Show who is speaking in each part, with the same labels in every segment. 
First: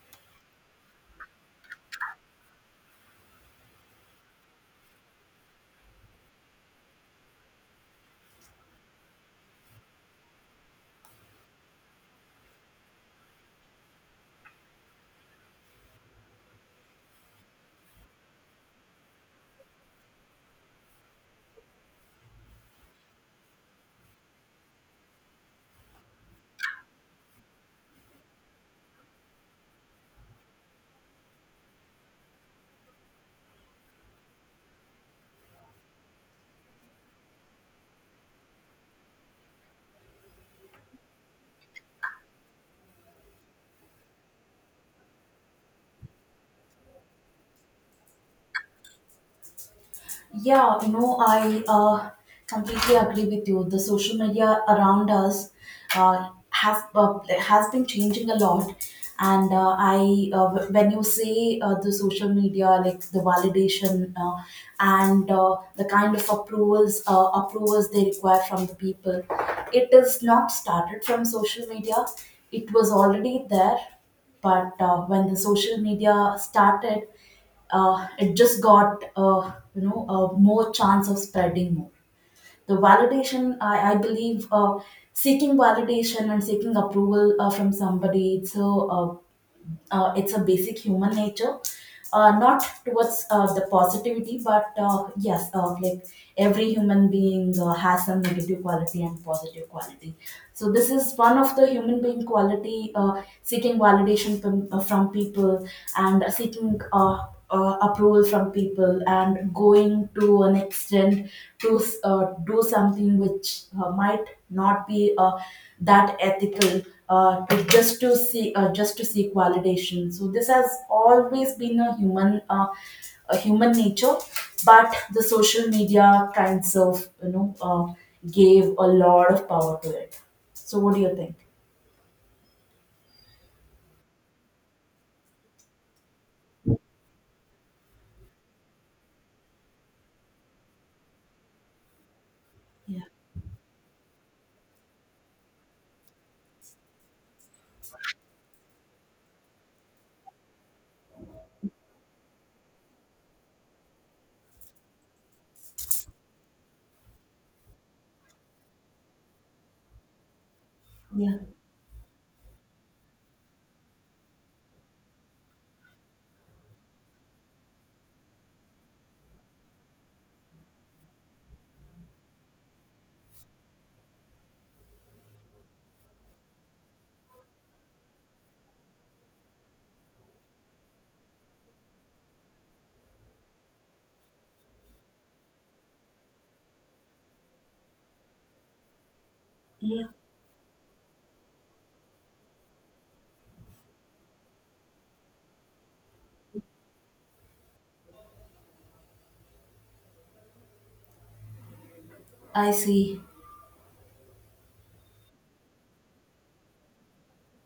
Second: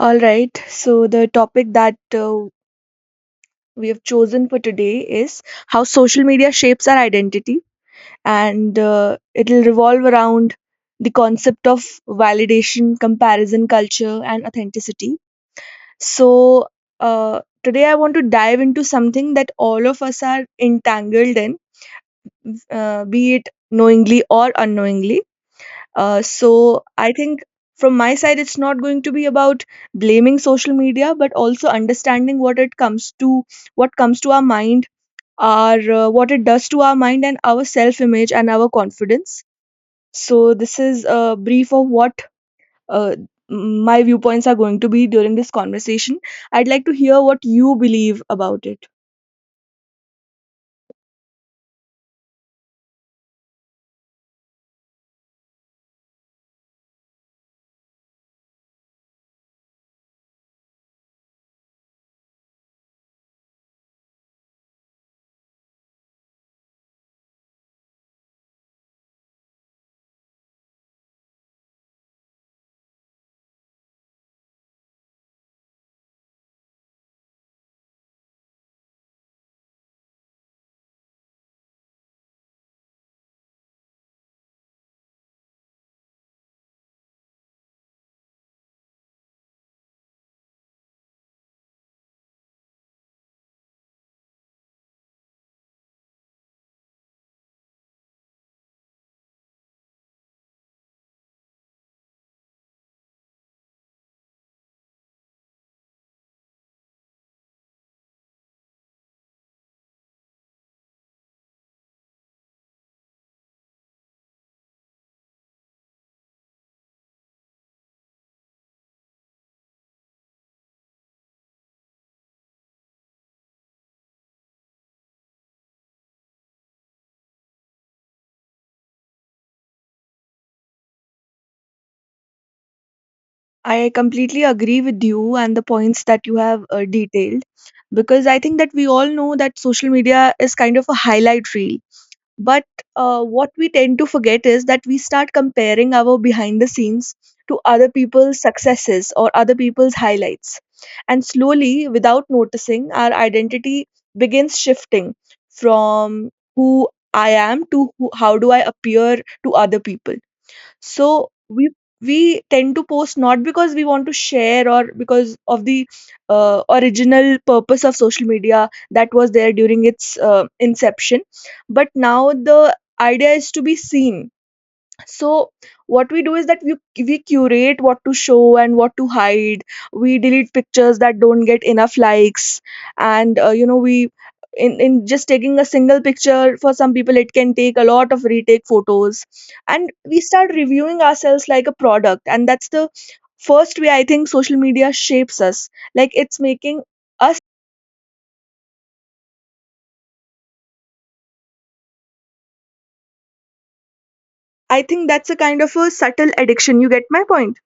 Speaker 1: All right, so the topic that we have chosen for today is how social media shapes our identity, and it'll revolve around the concept of validation, comparison culture, and authenticity. So, today I want to dive into something that all of us are entangled in, be it knowingly or unknowingly. So I think from my side, it's not going to be about blaming social media, but also understanding what it comes to, what comes to our mind, our what it does to our mind and our self-image and our confidence. So this is a brief of what uh, my viewpoints are going to be during this conversation. I'd like to hear what you believe about it.
Speaker 2: Yeah, I completely agree with you. The social media around us have has been changing a lot, and when you say the social media, like the validation and the kind of approvals they require from the people. It is not started from social media. It was already there, but when the social media started it just got more chance of spreading more. The validation I believe, seeking validation and seeking approval from somebody, it's a basic human nature, not towards the positivity, but yes, like every human being has some negative quality and positive quality. So this is one of the human being quality, seeking validation from people, and seeking approval from people, and going to an extent to do something which might not be that ethical, to just to see just to seek validation. So this has always been a human nature, but the social media kinds of gave a lot of power to it. So, what do you think?
Speaker 1: I completely agree with you and the points that you have detailed, because I think that we all know that social media is kind of a highlight reel. But
Speaker 2: Yeah,
Speaker 1: what we tend to forget is that we start comparing our behind the scenes to other people's successes or other people's highlights. And slowly, without noticing, our identity begins shifting from who I am to who, how do I appear to other people. So
Speaker 2: yeah,
Speaker 1: we tend to post not because we want to share or because of the original purpose of social media that was there during its inception, but now the idea is to be seen. So what we do is that we curate what to show and what to hide. We delete pictures that don't get enough likes, and we, in just taking a single picture for some people it can take a lot of retake photos. And
Speaker 2: yeah.
Speaker 1: we start reviewing ourselves like a product, and that's the first way I think social media shapes us, like it's making us.
Speaker 2: I see.
Speaker 1: I think that's a kind of a subtle addiction. You get my point?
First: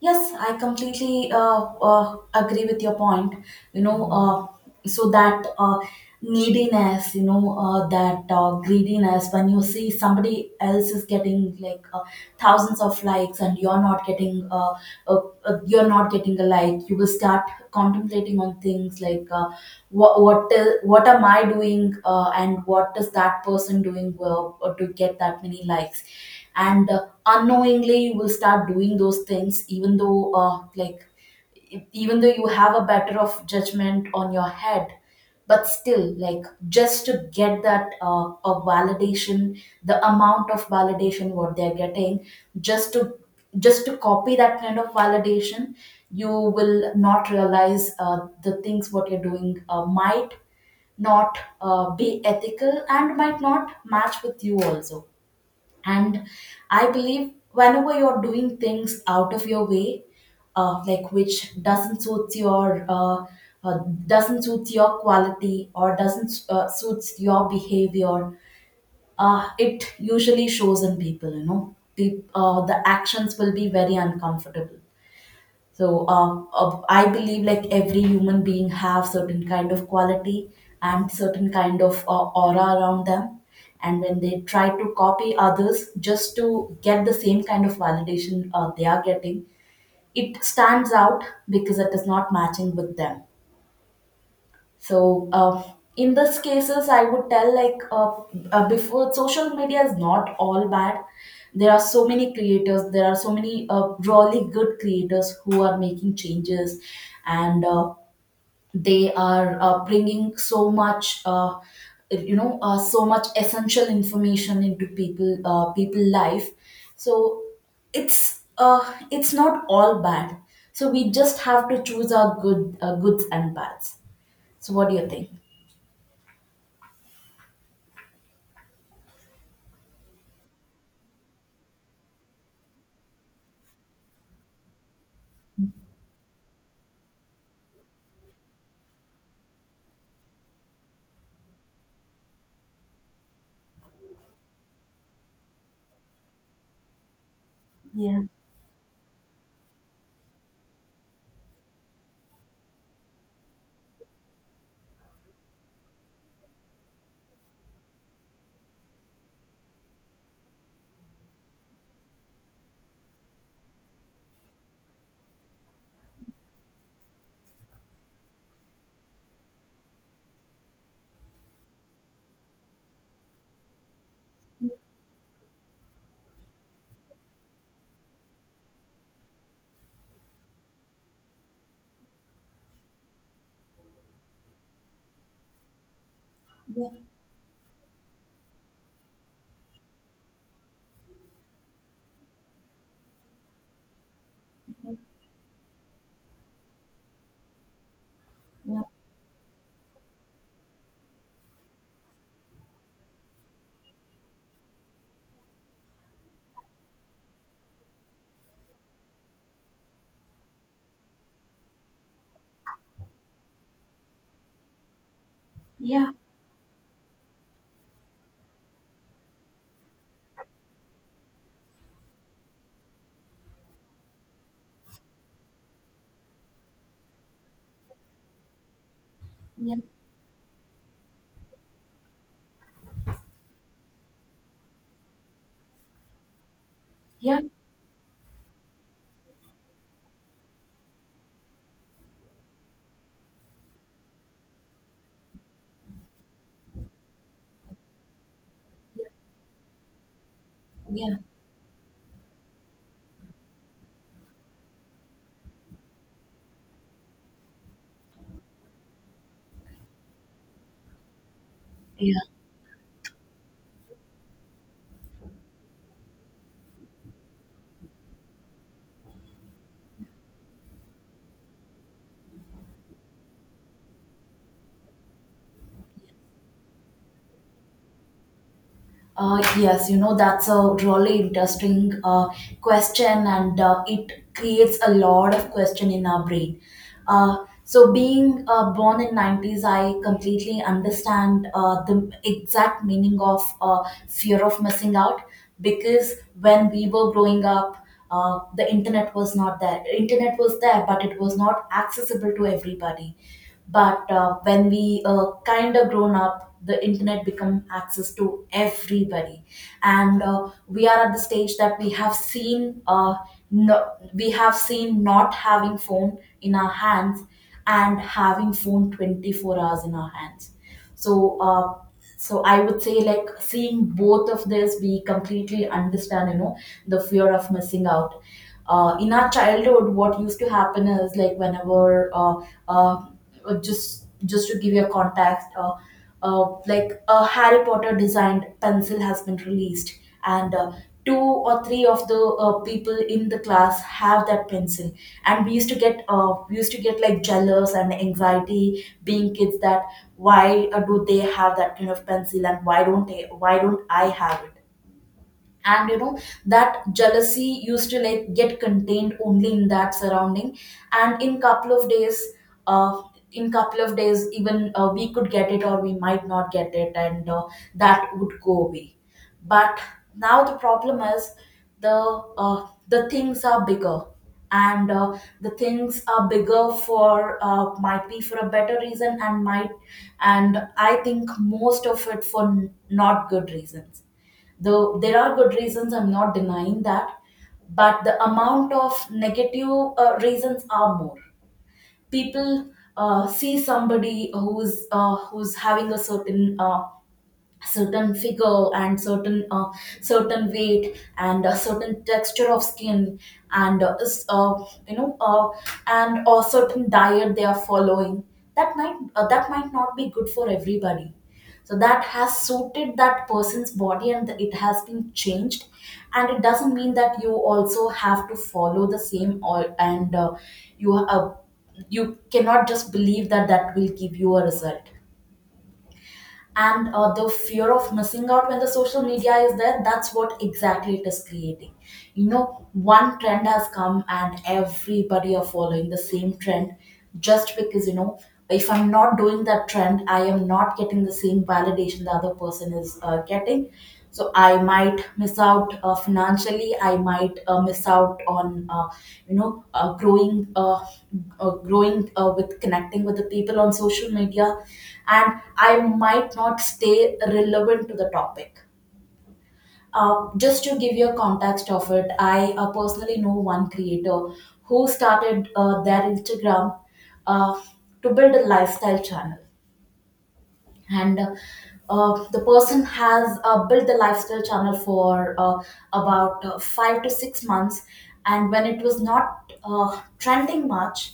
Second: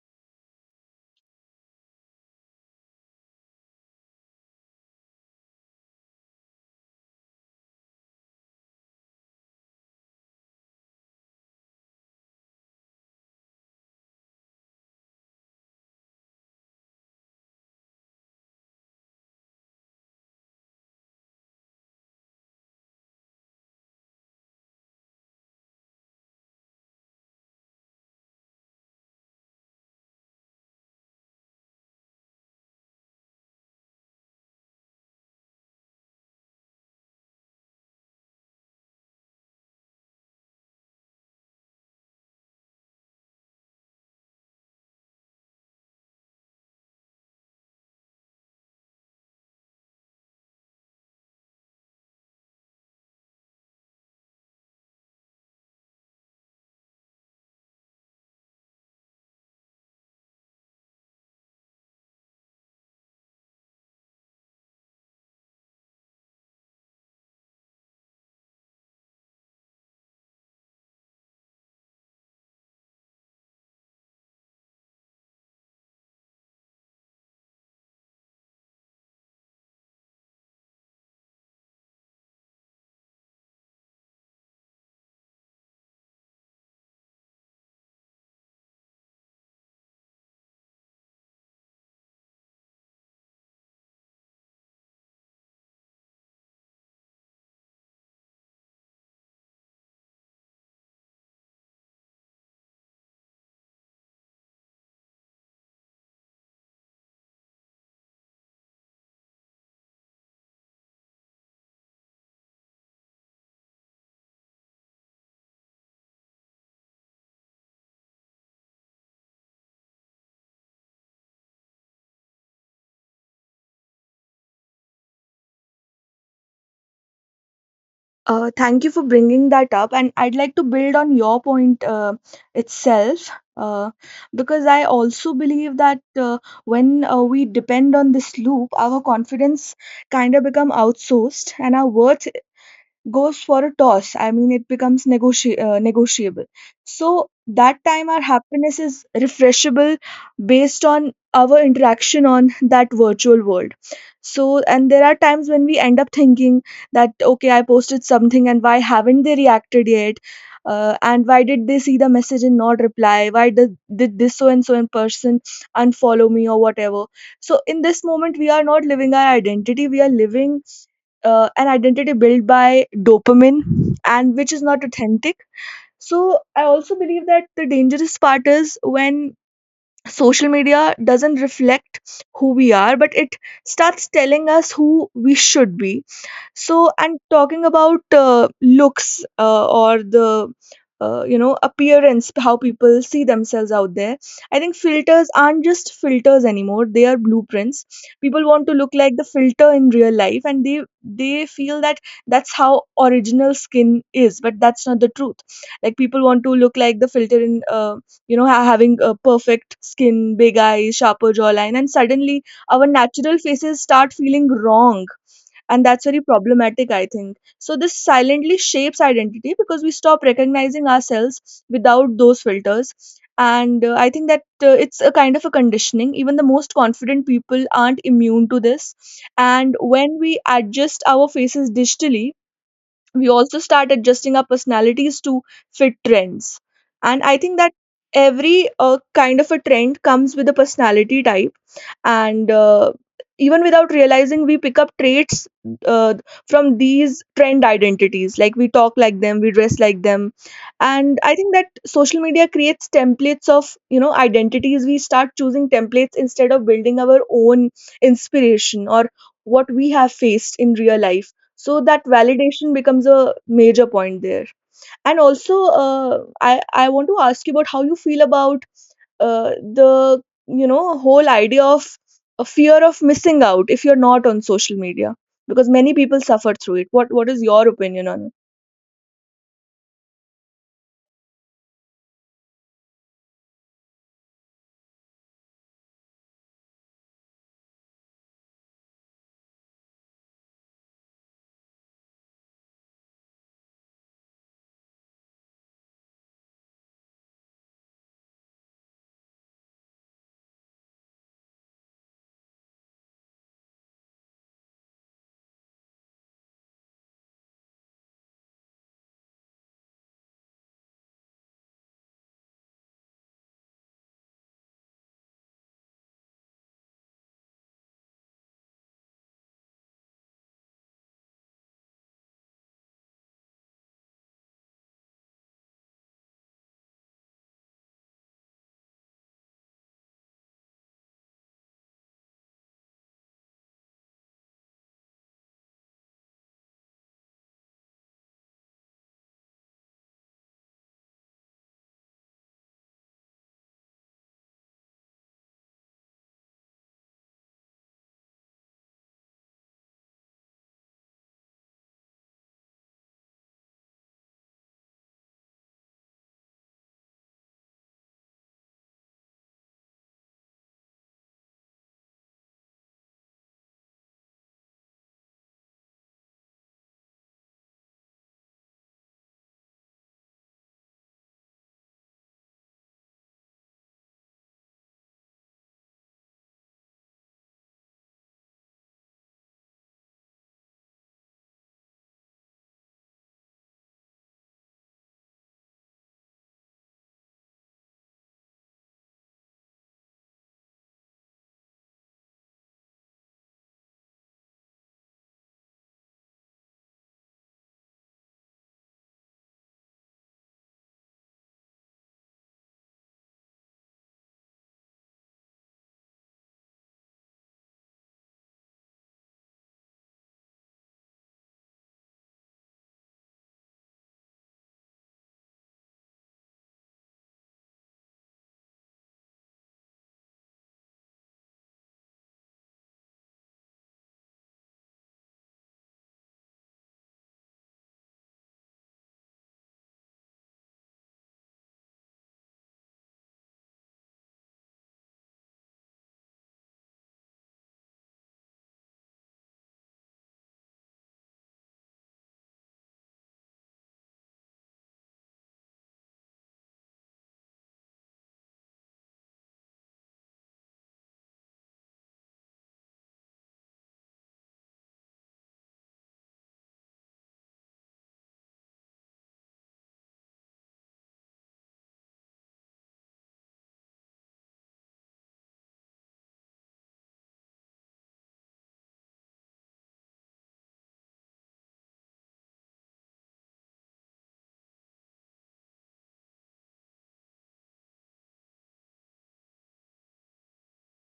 Speaker 2: Yes, I completely agree with your point. So that neediness, that greediness, when you see somebody else is getting like thousands of likes, and uh, you're not getting a like, you will start contemplating on things like what am I doing, and what is that person doing well, to get that many likes. And unknowingly, you will start doing those things, even though you have a better of judgment on your head, but still, like, just to get that a validation, the amount of validation what they're getting, just to just to copy that kind of validation, you will not realize the things what you're doing might not be ethical and might not match with you also. And I believe whenever you're doing things out of your way, like, which uh, doesn't suit your quality, or doesn't suits your behavior, it usually shows in people. You know, Peop The actions will be very uncomfortable. So I believe, like, every human being have certain kind of quality, and certain kind of aura around them, and when they try to copy others just to get the same kind of validation they are getting, it stands out, because it is not matching with them. so uh, in these cases, I would tell, like, before, social media is not all bad. There are so many creators. There are so many really good creators who are making changes, and they are bringing so much. So much essential information into people life. So it's uh, it's not all bad. So we just have to choose our goods and bads. So what do you think?
Speaker 1: Thank you for bringing that up, and I'd like to build on your point itself. Uh, because I also believe that when we depend on this loop, our confidence kind of become outsourced and our worth goes for a toss. I mean, it becomes negotiable. So that time,
Speaker 2: Yeah,
Speaker 1: our happiness is refreshable based on our interaction on that virtual world. So, and there are times when we end up thinking that, okay, I posted something and why haven't they reacted yet? And why did they see the message and not reply? Why did this so and so in person unfollow me or whatever? So, in this moment, we are not living our identity, we are living an identity built by dopamine and which is not authentic. So I also believe that the dangerous part is when social media doesn't reflect who we are, but it starts telling us who we should be.
Speaker 2: yeah,
Speaker 1: So, and talking about looks, or the appearance, how people see themselves out there. I think filters aren't just filters anymore, they are blueprints. People want to
Speaker 2: yeah,
Speaker 1: look like the filter in real life, and they feel that that's how original skin is, but that's not the truth. Like, people want to look like the filter in, having a perfect skin, big eyes, sharper jawline, and suddenly our natural faces start feeling wrong. And that's
Speaker 2: yeah,
Speaker 1: very problematic, I think. So, this silently shapes identity because we stop recognizing ourselves without those filters. And I think that it's a kind of a conditioning. Even the most confident people aren't immune to this. And
Speaker 2: yeah, yeah,
Speaker 1: when we adjust our faces digitally, we also start adjusting our personalities to fit trends. And I
Speaker 2: yeah,
Speaker 1: think that every kind of a trend comes with a personality type. And even without realizing we pick up traits uh, from these trend identities, like we talk like them, we dress like them.
Speaker 2: yeah.
Speaker 1: And I think that social media creates templates of, identities. We start choosing templates instead of building our own inspiration or what we have faced in real life. So that
Speaker 2: Yeah.
Speaker 1: validation becomes a major point there. And also, I want to ask you about how you feel about uh, the whole idea of a fear of missing out if you're not on social media, because many people suffer through it. What is your opinion on it?
Speaker 2: Yes, that's a really interesting question, and it creates a lot of question in our brain. Uh, so, being born in 90s, I completely understand the exact meaning of fear of missing out, because when we were growing up, the internet was not there. Internet was there, but it was not accessible to everybody. But when we kind of grown up, the internet become access to everybody. And we are at the stage that we have seen, no, we have seen not having phone in our hands, and having phone 24 hours in our hands. So uh, so I would say, like, seeing both of this, we completely understand, the fear of missing out. In our childhood, what used to happen is, like, whenever uh, just to give you a context, like a Harry Potter designed pencil has been released, and two or three of the people in the class have that pencil. And we used to get, like, jealous and anxiety, being kids, that why do they have that kind of pencil, and why don't I have it? And that jealousy used to, like, get contained only in that surrounding, and uh in couple of days, even we could get it or we might not get it, and that would go away. But now the problem is, the things are bigger, and the things are bigger for, might be for a better reason, and I think most of it, for not good reasons, though there are good reasons, I'm not denying that. But the amount of negative reasons are more. People see somebody who's having a certain figure, and certain weight, and a certain texture of skin, and you know uh, and a certain diet they are following, that might not be good for everybody. So that has suited that person's body, and it has been changed, and it doesn't mean that you also have to follow the same, or, and you uh, you cannot just believe that that will give you a result. And the fear of missing out, when the social media is there, that's what exactly it is creating. One trend has come, and everybody are following the same trend, just because, if I'm not doing that trend, I am not getting the same validation the other person is getting. So I might miss out, financially I might miss out on, you know uh, growing uh, growing with connecting with the people on social media. And I might not stay relevant to the topic. Just to give you a context of it, I personally know one creator who started their Instagram uh, to build a lifestyle channel. And the person has built the lifestyle channel for about 5 to 6 months. And when it was not trending much,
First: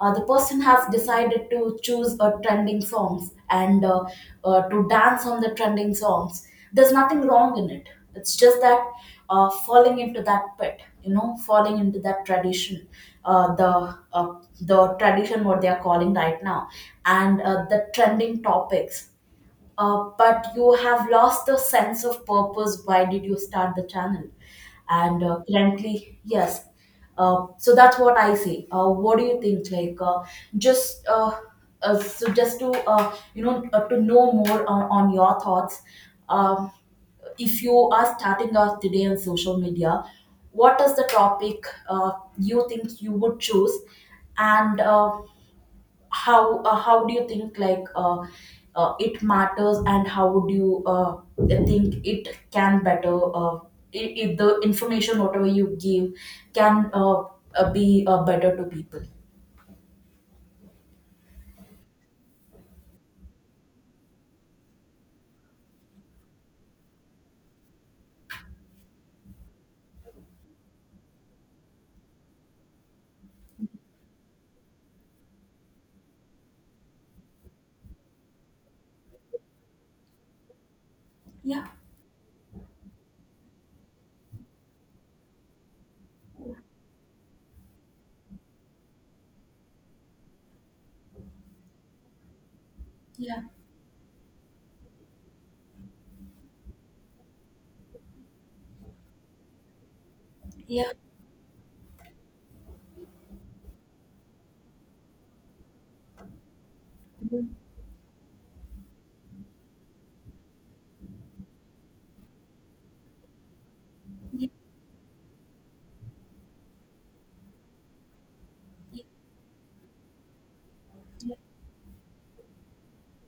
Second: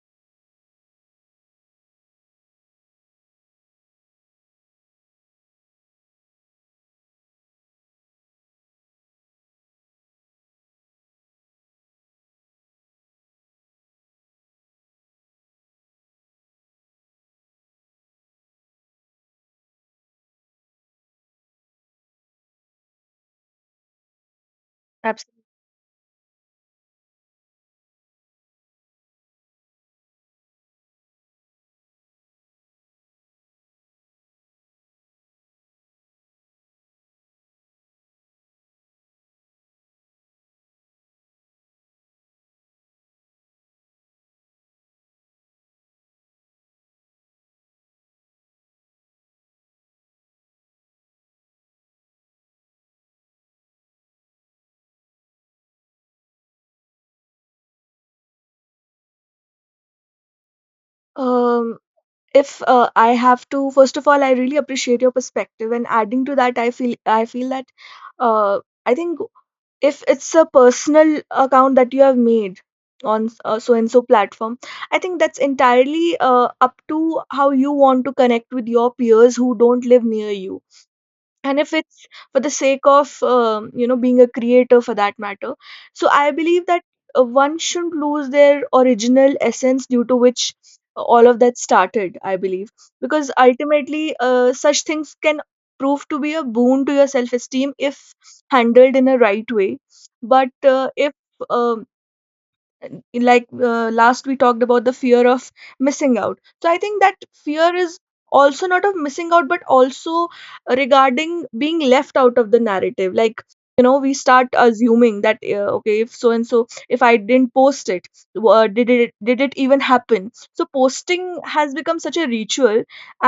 Speaker 2: the person has decided to choose a trending songs, and to dance on the trending songs. There's nothing wrong in it. It's just that, falling into that pit, falling into that tradition, uh, the uh, the tradition what they are calling right now, and the trending topics, but you have lost the sense of purpose. Why did you start the channel? And
Speaker 1: Absolutely.
Speaker 2: currently, yes. So that's what I say. What do you think? Like, just so just to to know more on, your thoughts. Um, if you are starting out today on social media, what is the topic you think you would choose? And how do you think, like, it matters, and how would you think it can better if the information whatever you give can be better to people?
Speaker 1: Um, if I have to, first of all, I really appreciate your perspective, and adding to that, I feel that, uh, I think if it's a personal account that you have made on so and so platform, I think that's entirely up to how you want to connect with your peers who don't live near you. And
Speaker 2: Yeah,
Speaker 1: if it's for the sake of, being a creator for that matter, so I believe that one shouldn't lose their original essence due to which all of that started, I believe, because
Speaker 2: yeah,
Speaker 1: ultimately such things can prove to be a boon to your self esteem if handled in a right way. But
Speaker 2: yeah,
Speaker 1: if um and like last we talked about the fear of missing out, so I think that
Speaker 2: yeah,
Speaker 1: fear is also not of missing out but also regarding being left out of the narrative. Like, you know, we start
Speaker 2: yeah,
Speaker 1: assuming that, okay, if so and so, if I didn't post it, did it even happen? So posting has become such a ritual.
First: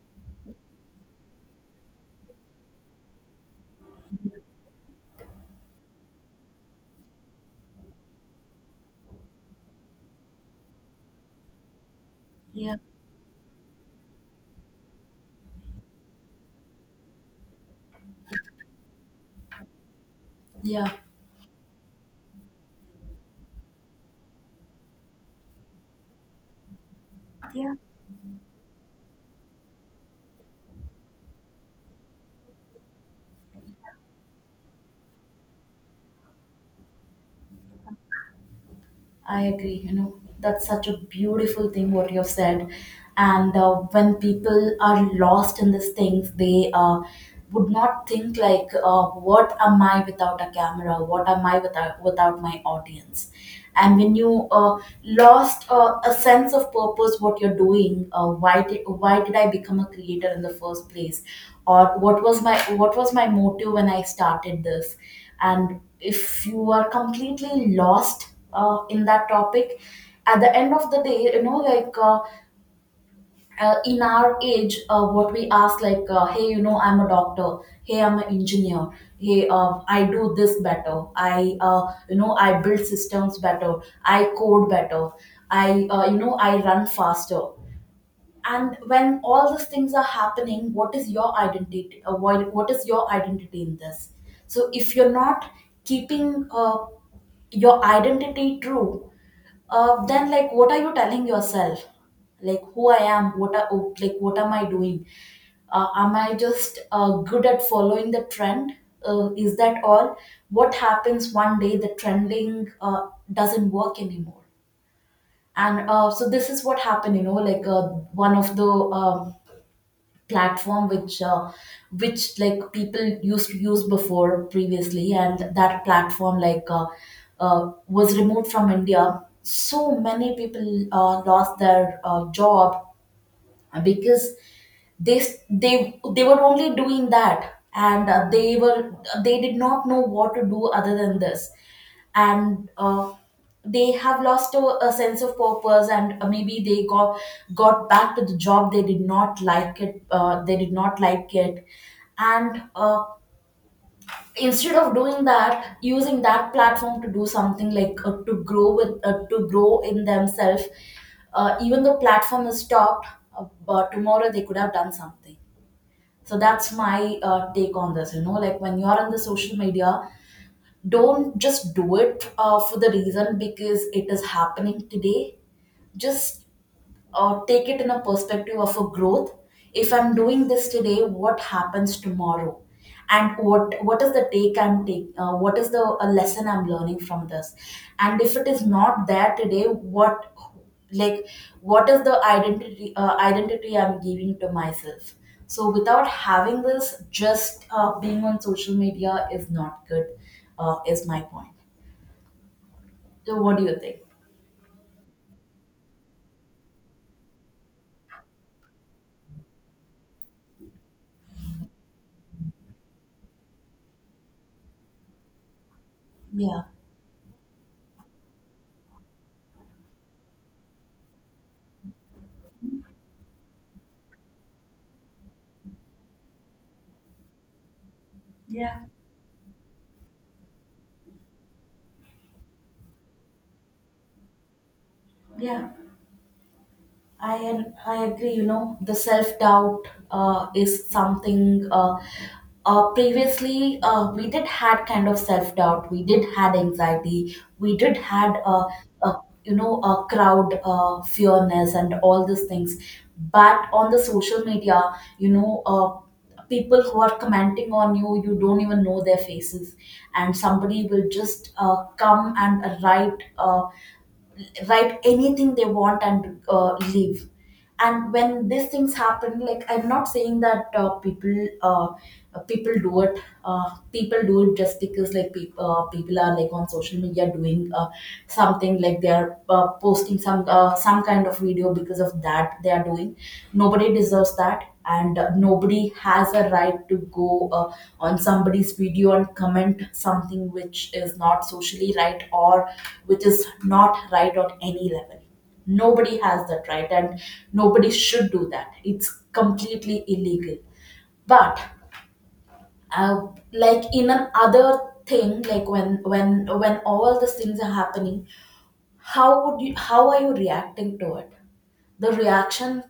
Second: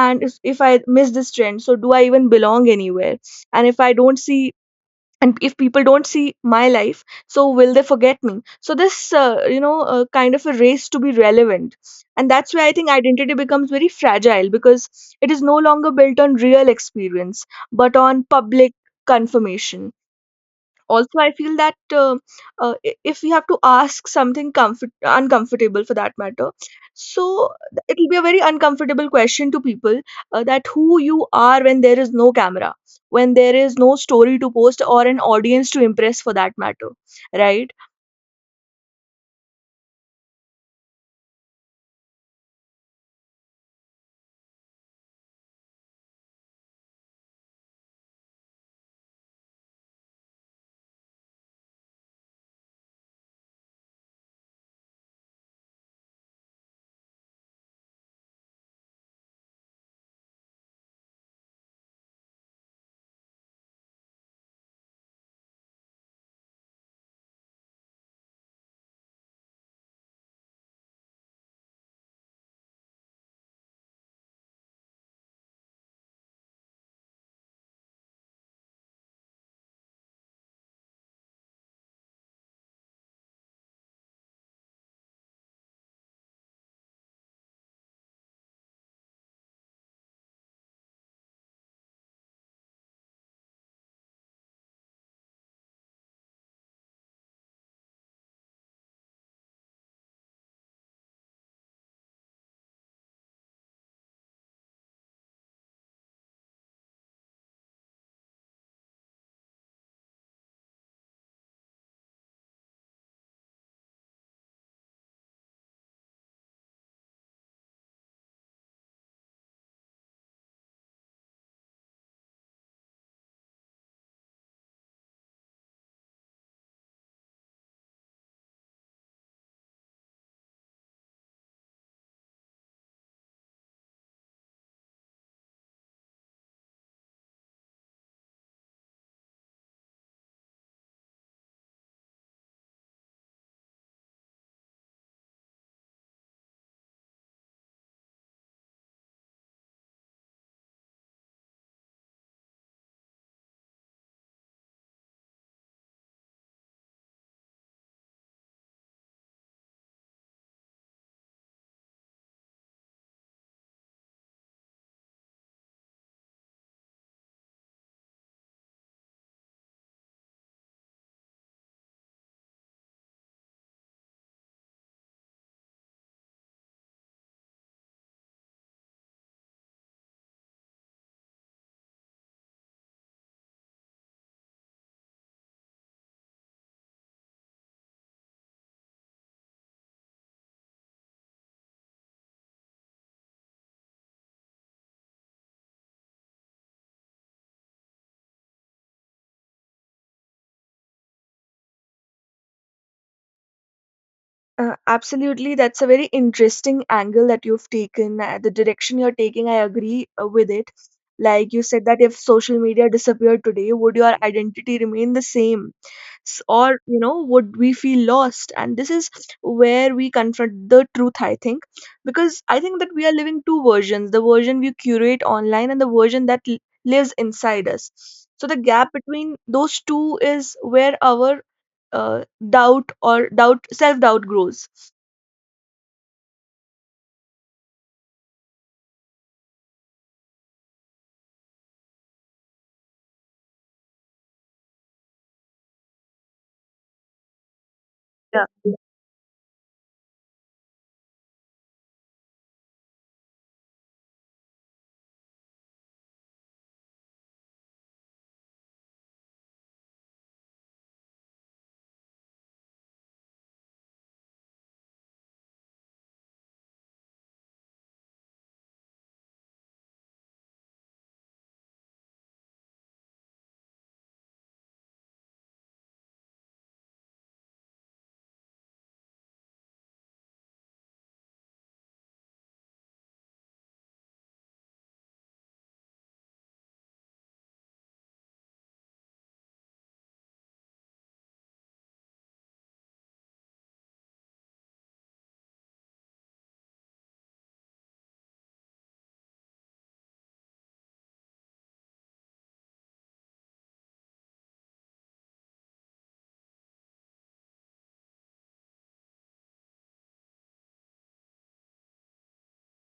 Speaker 1: And if I miss this trend, so do I even belong anywhere? And if I don't see, and if people don't see my life, so will they forget me? So this, kind of a race to be relevant, and that's where I
Speaker 2: yeah,
Speaker 1: think identity becomes very fragile because it is no longer built on real experience, but on public confirmation.
Speaker 2: yeah,
Speaker 1: Also, I feel that, uh, if we have to ask something uncomfortable for that matter, so
Speaker 2: yeah.
Speaker 1: it'll be a very uncomfortable question to people, that who you are when there is no camera, when there is no story to post or an audience to impress for that matter, right?
Speaker 2: I agree. That's such a beautiful thing what you've said. And when people are lost in these things, they would not think like, "What am I without a camera? What am I without my audience?" And when you lost a sense of purpose, what you're doing, why did I become a creator in the first place, or what was my motive when I started this? And if you are completely lost in that topic at the end of the day, you know, in our age, what we ask, like, hey, you know, I'm a doctor, hey, I'm an engineer, hey, I do this better, I you know, I build systems better, I code better, I you know, I run faster. And when all these things are happening, what is your identity? What is your identity in this? So if you're not keeping your identity true, then, like, what are you telling yourself? Like, who I am? Like, what am I doing? Am I just good at following the trend? Is that all? What happens one day the trending doesn't work anymore? And So this is what happened, you know, one of the um, platform which which, like, people used to use before, previously, and that platform, was removed from India. So many people lost their job because they they were only doing that, and they were, they did not know what to do other than this. And They have lost a sense of purpose, and maybe they got back to the job. They did not like it, they did not like it. And Instead of doing that, using that platform to do something, like, to grow in themselves, even though platform is stopped, but tomorrow they could have done something. So that's my take on this, you know, like, when you're on the social media, don't just do it for the reason because it is happening today. Just take it in a perspective of a growth. If I'm doing this today, what happens tomorrow? And what is the take I'm taking? What is the a lesson I'm learning from this? And if it is not there today, what, like, what is the identity, identity I'm giving to myself? So without having this, just being on social media is not good, is my point. So what do you think?
Speaker 1: Absolutely, that's a very interesting angle that you've taken. The direction you're taking, I agree with it. Like you said, that if social media disappeared today, would your identity remain the same?
Speaker 2: Yeah.
Speaker 1: Or, you know, would we feel lost? And this is where we confront the truth, I think. Because I think that we are living two versions, the version we curate online and the version that lives inside us. So the
Speaker 2: Yeah.
Speaker 1: gap between those two is where our uh, doubt or doubt self doubt grows.
Speaker 2: Yeah. I agree. You know, the self doubt is something. Previously, we did had kind of self doubt. We did had anxiety. We did had
Speaker 1: Yeah,
Speaker 2: uh, you know, a crowd fearness and all these things. But on the social media, you know, people who are commenting on you, you don't even know their faces, and somebody will just come and write uh, anything they want and leave. And when these things happen, like, I'm not saying that people do it, people do it just because, like, people are, like, on social media doing something, like, they are posting some kind of video because of that they are doing. Nobody deserves that, and nobody has a right to go on somebody's video and comment something which is not socially right, or which is not right on any level. Nobody has that right, and nobody should do that. It's completely illegal. But uh, like, in an other thing, like, when when all these things are happening, how would you? How are you reacting to it? The reaction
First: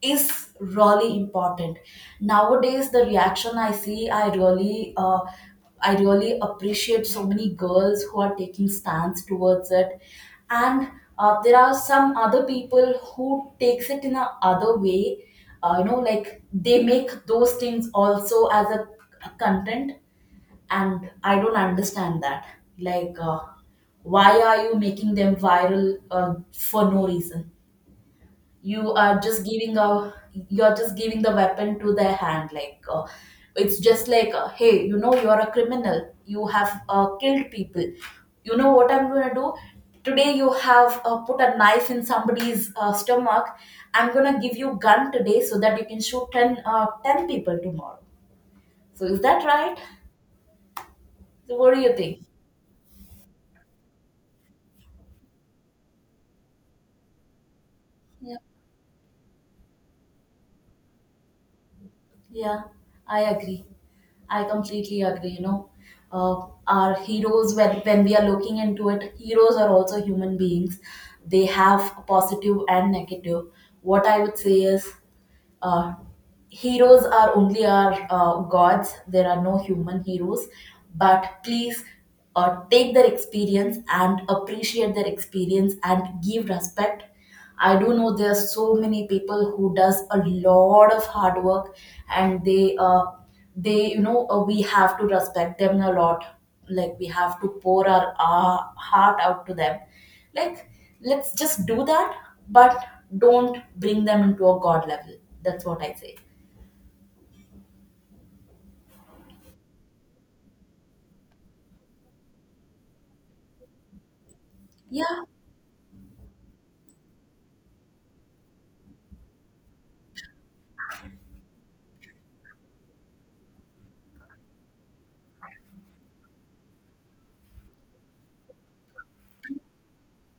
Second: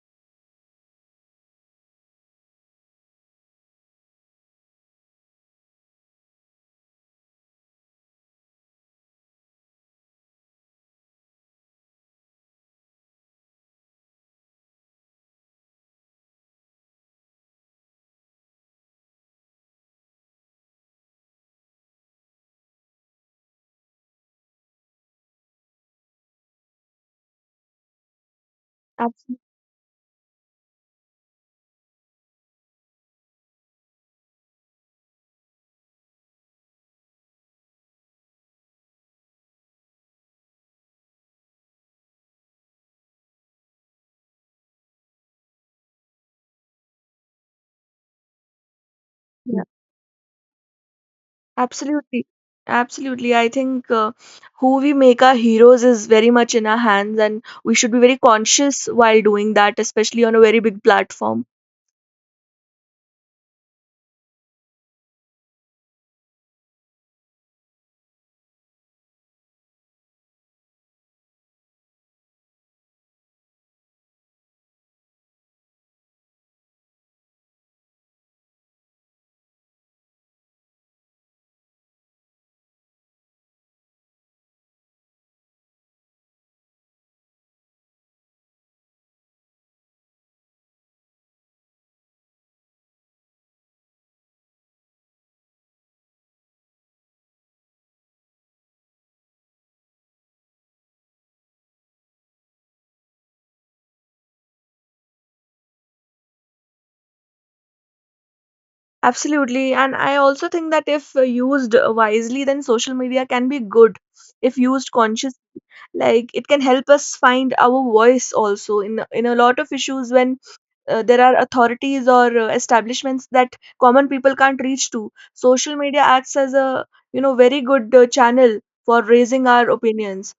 Speaker 2: is really important. Nowadays the reaction I see, I really I really appreciate so many girls who are taking stands towards it. And there are some other people who takes it in a other way. You know, like, they make those things also as a content, and I don't understand that. like uh, why are you making them viral for no reason? You are
Speaker 1: absolutely.
Speaker 2: just giving a, you're just giving the weapon to their hand. It's just like, hey, you know, you're a criminal, you have killed people. You know what I'm going to do? Today you have put a knife in somebody's stomach. I'm going to give you gun today so that you can shoot 10 people tomorrow. So is that right? So what do you think?
Speaker 1: Absolutely. Absolutely. I think who we make our heroes is very much in our hands, and we should be very conscious while doing that, especially on a very big platform.
Speaker 2: Yeah, I agree. I completely agree. You know, our heroes, when we are looking into it, heroes are also human beings. They have a positive and negative. What I would say is, uh, heroes are only our gods. There are no human heroes. But please, take their experience and appreciate their experience and give respect. I do know there are so many people who does a lot of hard work, and they you know, we have to respect them a lot. Like, we have to pour our heart out to them. Like, let's just do that. But don't bring them into a god level. That's what I say.
Speaker 1: Absolutely. And I also think that if used wisely, then social media can be good if used
Speaker 2: Yeah,
Speaker 1: consciously. Like it can help us find our voice also in, a lot of issues when there are authorities or establishments that common people can't reach to. Social media acts as a, very good channel for raising our opinions.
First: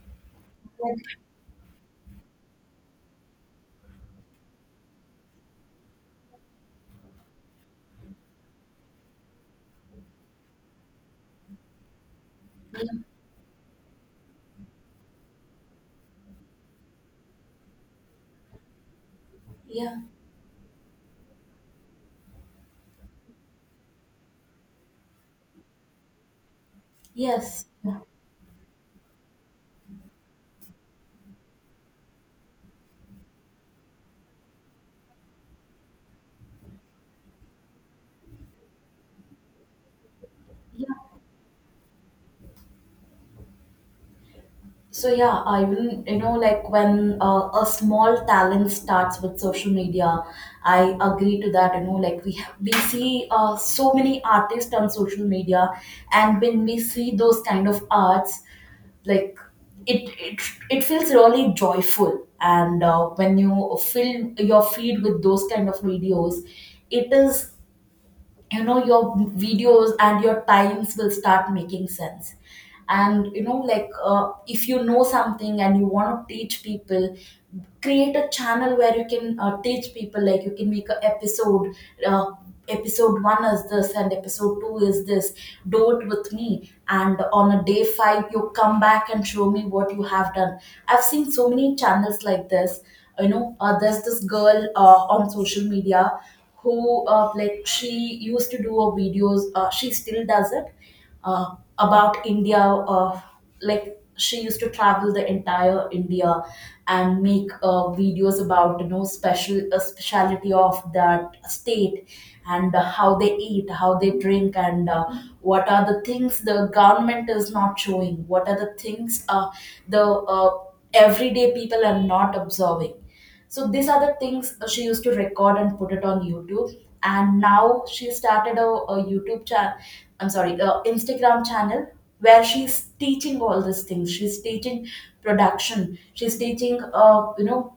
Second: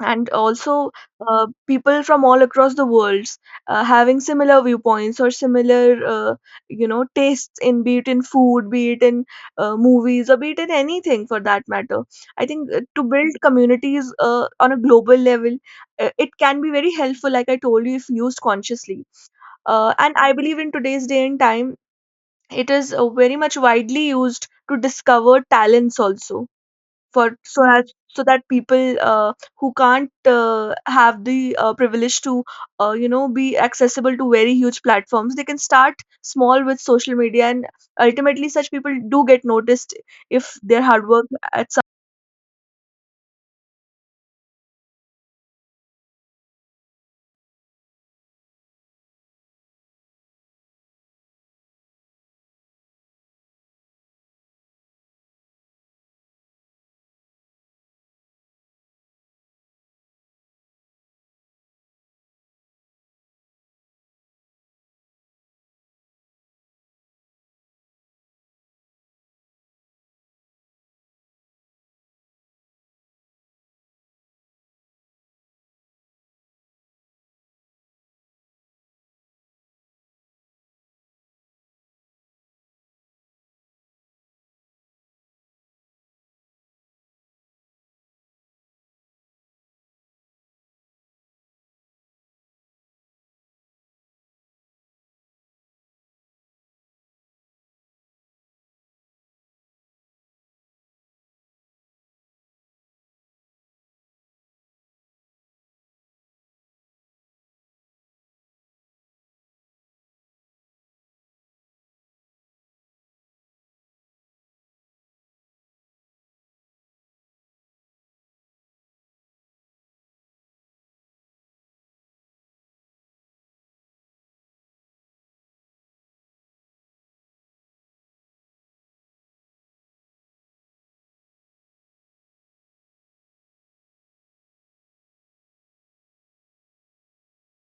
Speaker 1: And also people from all across the worlds, having similar viewpoints or similar, tastes, in be it in food, be it in, movies, or be it in anything for that matter. I think to build communities on a global level, it can be very helpful, like I told you, if used consciously. uh,
Speaker 2: yeah,
Speaker 1: and I believe in today's day and time it is very much widely used to discover talents also, for so
Speaker 2: yes,
Speaker 1: that
Speaker 2: yeah,
Speaker 1: so that people, who can't have the privilege to, be accessible to very huge platforms, they can start small with social media, and ultimately such people do get noticed if their
Speaker 2: yeah.
Speaker 1: hard work at.
Speaker 2: So yeah, I even, you know, like, when a small talent starts with social media, I agree to that. You know, like, we have, we see so many artists on social media, and when we see those kind of arts, like, it it feels really joyful. And when you fill your feed with those kind of videos, it is, you know, your videos and your times will start making sense. And, you know, if you know something and you want to teach people, create a channel where you can teach people. Like, you can make an episode, uh, episode one is this and episode two is this. Do it with me, and on a day five you come back and show me what you have done. I've seen so many channels like this. You know, there's this girl on social media who, like, she used to do a videos, she still does it about India. Like, she used to travel the entire India and make videos about, you know, special speciality of that state, and how they eat, how they drink, and what are the things the government is not showing. What are the things, the everyday people are not observing. So these are the things she used to record and put it on YouTube. And now she started a YouTube channel. I'm sorry, a Instagram channel where she's teaching all these things. She's teaching production. She's teaching, you know,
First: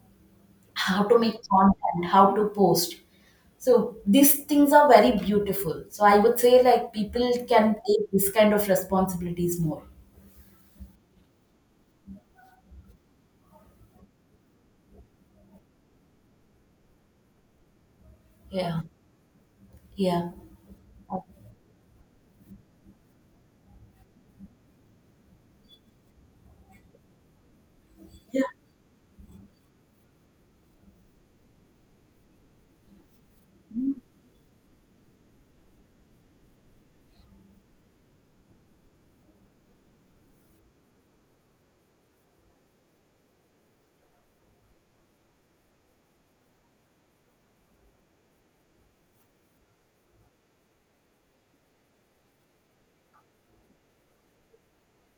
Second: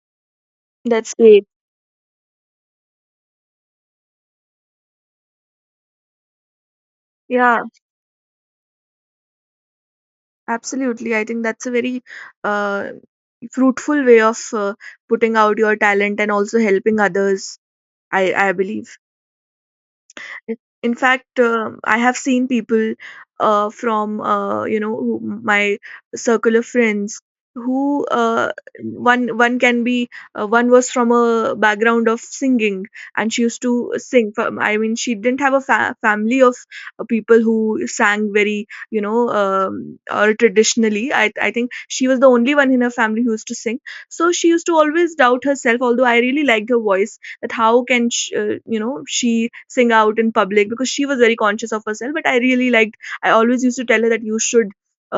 Speaker 1: Some
Speaker 2: how
Speaker 1: that's
Speaker 2: to make
Speaker 1: great.
Speaker 2: content, how to post. So these things are very beautiful. So I would say, like, people
Speaker 1: Yeah,
Speaker 2: can take this kind of responsibilities more.
Speaker 1: absolutely. I think that's a very uh, fruitful way of putting out your talent and also helping others, I
Speaker 2: Yeah.
Speaker 1: believe.
Speaker 2: Yeah.
Speaker 1: In fact, I have seen people from, who, my circle of friends who,
Speaker 2: Yeah.
Speaker 1: uh, one can be, one was from a background of singing, and she used to sing. For, I mean, she didn't have a family of people who sang very, or traditionally. I think she was the only one in her family who used to sing. So she used to always doubt herself. Although I really liked her voice, that how can sh you know she sing out in public, because she was very conscious of herself. But I really liked, I always used to tell her that you should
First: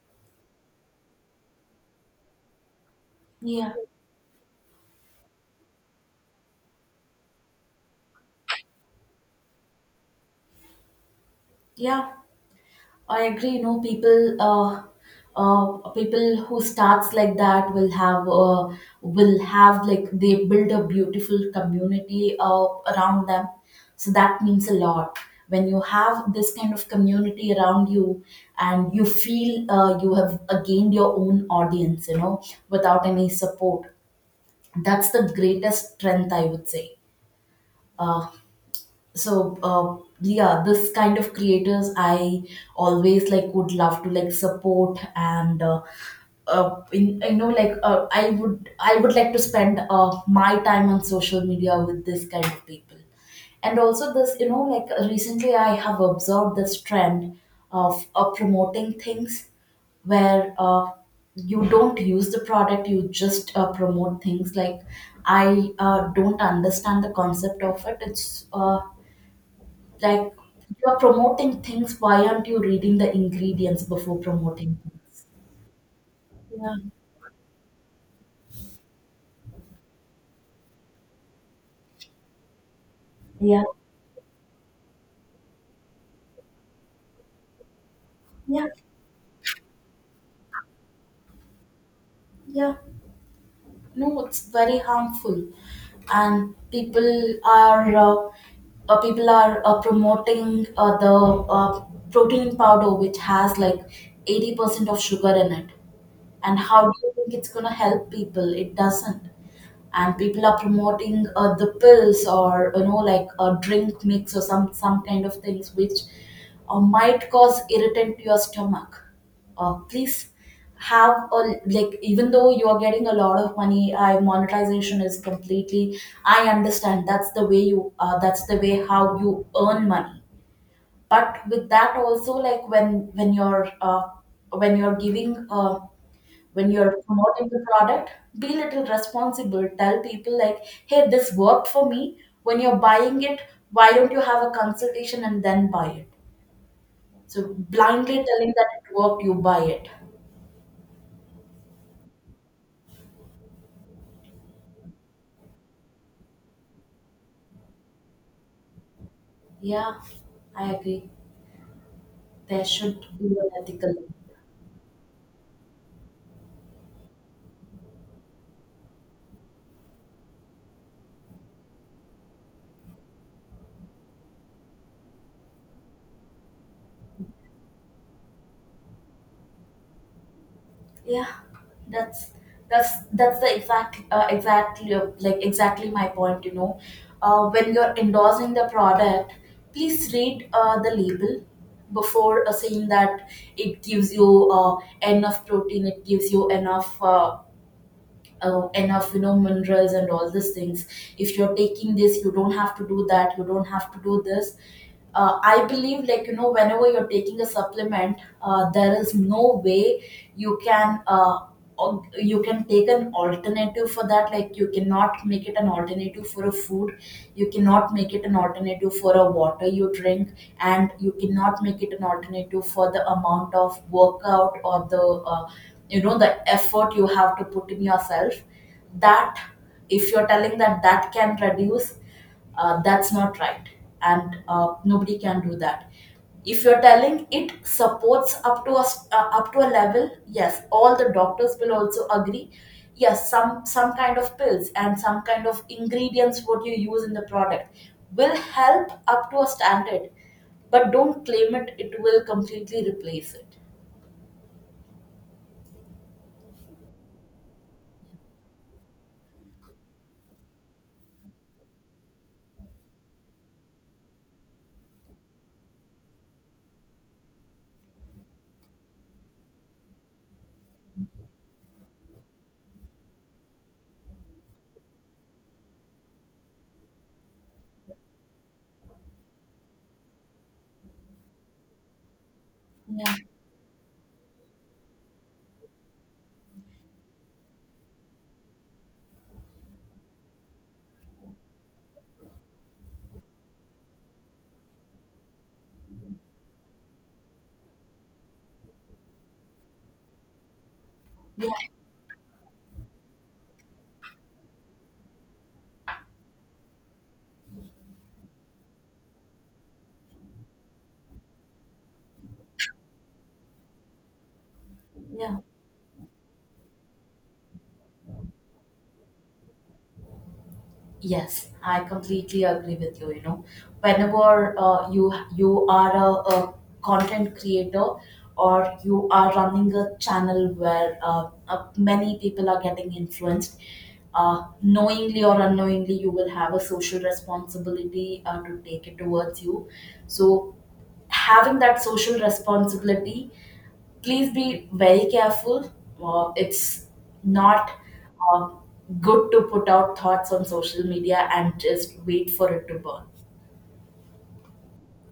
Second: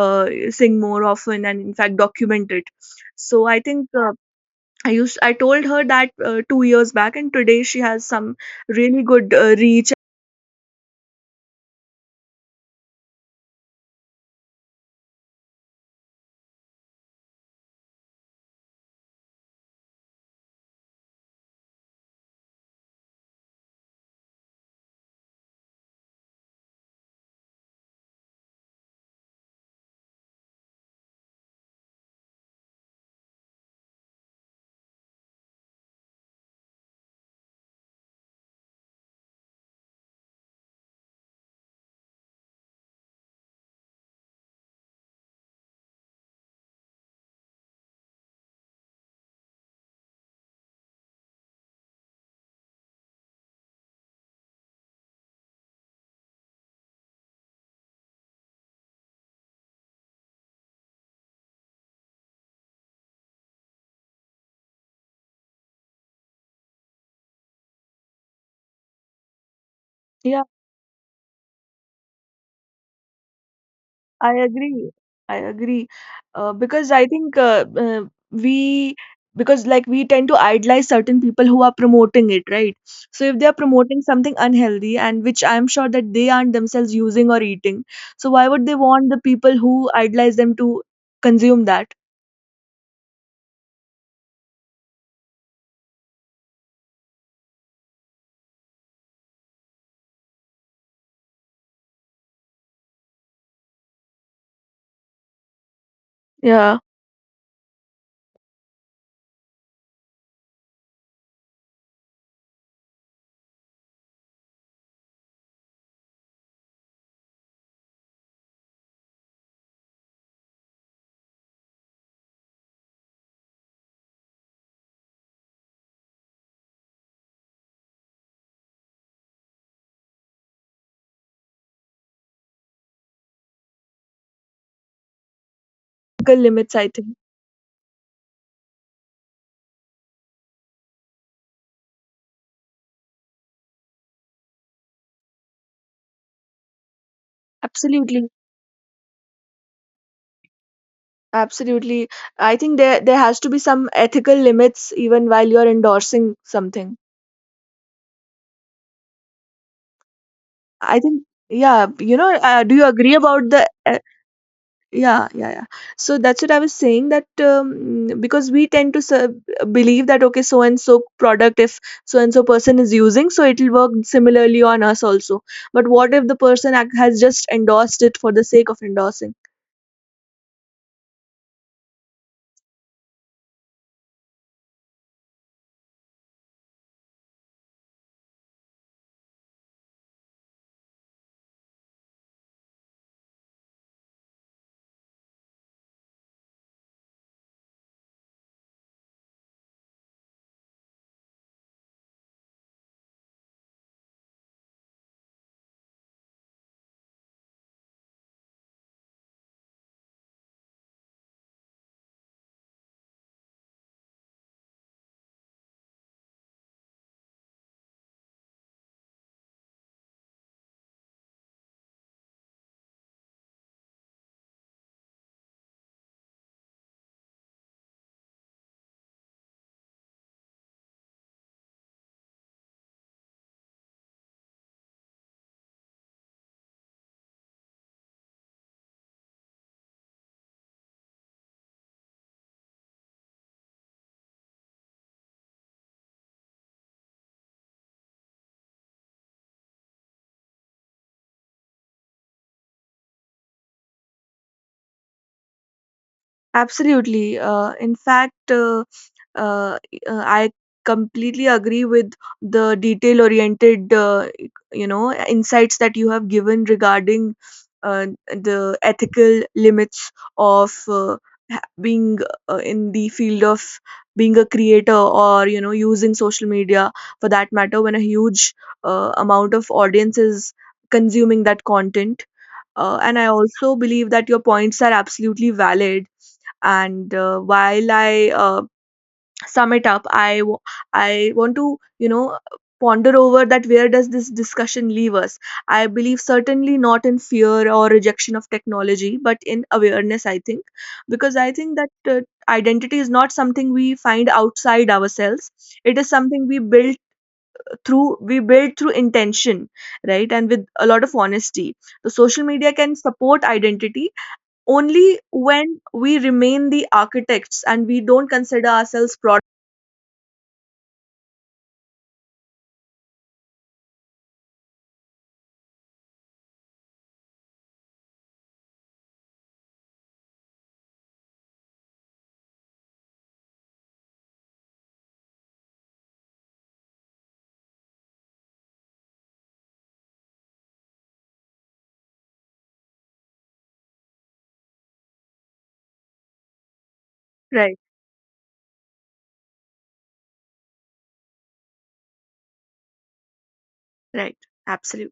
Speaker 1: sing more often and in fact document it. So I
Speaker 2: Yeah.
Speaker 1: think, I told her that 2 years back, and today she has some really good reach.
Speaker 2: Yeah. I agree. You know, people, people who starts like that will have, will have, like, they build a beautiful community around them. So that means a lot. When you have this kind of community around you, and you feel you have gained your own audience, you know, without any support, that's the greatest strength I would say. Uh, so yeah, this kind of creators, I always like, would love to, like, support and in, you know, I would, like to spend my time on social media with this kind of people. And also this, you know, like, recently I have observed this trend of promoting things where, you don't use the product, you just promote things. Like I don't understand the concept of it. It's Like,
Speaker 1: Yeah.
Speaker 2: you are promoting things, why aren't you reading the ingredients before
Speaker 1: I
Speaker 2: promoting
Speaker 1: agree.
Speaker 2: things?
Speaker 1: I agree. Uh,
Speaker 2: Yeah,
Speaker 1: because I think we, because like we tend to idolize certain people who are promoting it, right? So if they are
Speaker 2: yeah,
Speaker 1: promoting something unhealthy and which I'm sure that they aren't themselves using or eating, so why would
Speaker 2: yeah,
Speaker 1: they want the people who idolize them to consume that?
Speaker 2: yeah. No, it's very harmful, and people are promoting the uh, protein powder which has like 80% of sugar in it. And
Speaker 1: Yeah,
Speaker 2: how do you think it's gonna help people? It doesn't. And people are promoting the pills, or you know, like a drink mix, or some kind of things which might cause irritant to your stomach. Please, have a, like, even though you are getting a lot of money, I monetization is completely, I understand, that's the way how you earn money. But with that also, like, when when you're giving
Speaker 1: ethical
Speaker 2: when
Speaker 1: limits, I
Speaker 2: you're
Speaker 1: think.
Speaker 2: promoting the product, be a little responsible. Tell people like, hey, this worked for me. When you're buying it, why don't you have a consultation and then buy it? So blindly
Speaker 1: Absolutely.
Speaker 2: telling that it worked, you buy it.
Speaker 1: Absolutely. I think there has to be some ethical limits even while you're endorsing something.
Speaker 2: Yeah, I
Speaker 1: I
Speaker 2: agree.
Speaker 1: think, yeah, you know,
Speaker 2: There
Speaker 1: do you
Speaker 2: should
Speaker 1: agree
Speaker 2: be
Speaker 1: about
Speaker 2: an
Speaker 1: the
Speaker 2: ethical.
Speaker 1: yeah, yeah, yeah. So that's what I was saying that, because we tend to believe that, okay, so and so product, if so and so person is using, so it'll work similarly on us also. But what if the person has just endorsed it for the sake of endorsing?
Speaker 2: Yeah, that's that's that's the exact exactly, exactly my point, you know. When you're endorsing the product, please read the label before saying that it gives you enough protein, it gives you enough enough, you know, minerals and all these things. If you're taking this, you don't have to do that, you don't have to do this. I believe, like, you know, whenever you're taking a supplement, there is no way you can you can take an alternative for that. Like, you cannot make it an alternative for a food, you cannot make it an alternative for a water you drink, and you cannot make it an alternative for the amount of workout, or the you know, the effort you have to put in yourself. That, if you're telling that that can reduce, that's not right, and nobody can do that. If you're telling it supports up to a up to a level, yes, all the doctors will also agree. Yes, some kind of pills and some kind of ingredients what you use in the product will help up to a standard. But don't claim it it will completely replace it.
Speaker 1: Absolutely. In fact, uh, I completely agree with the detail-oriented, insights that you have given regarding the ethical limits of, being in the field of being a creator, or using social media for that matter, when a huge amount of audience is consuming that content. uh,
Speaker 2: Yeah,
Speaker 1: and I also believe that your points are absolutely valid. And while I sum it up, I want to, you know, ponder over that, where does this discussion leave us? I believe certainly not in fear or rejection of technology, but in awareness. I think, because
Speaker 2: yeah,
Speaker 1: I think that identity is not something we find outside ourselves. It is something we build through, intention, right, and with a lot of honesty. The social media can support identity only
Speaker 2: yeah.
Speaker 1: when we remain the architects, and we don't consider ourselves product.
Speaker 2: Yes, I completely agree with you. You know, whenever you, you are a content creator, or you are running a channel where many people are getting influenced, knowingly or unknowingly, you will have a social responsibility to take it towards you. So having that social responsibility, please be very careful. It's not
Speaker 1: Right.
Speaker 2: uh, good to put out thoughts on social media and just wait for it to burn.
Speaker 1: Right. Absolutely.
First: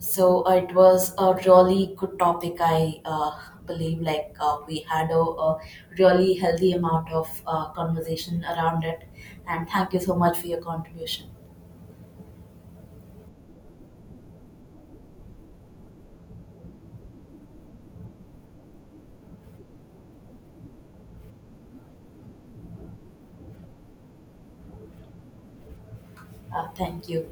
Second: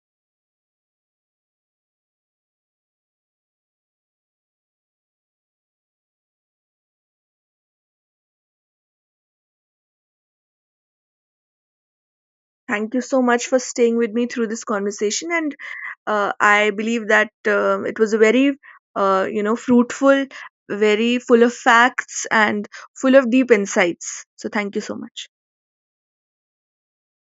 Speaker 2: So it was a really good topic. I believe, like, we had a really healthy amount of conversation around it. And thank you so much for your contribution.
Speaker 1: Thank you so much for staying with me through this conversation, and I believe that, it was a very, fruitful, very full of facts and full of deep insights. So thank you so much.
Speaker 2: Thank you.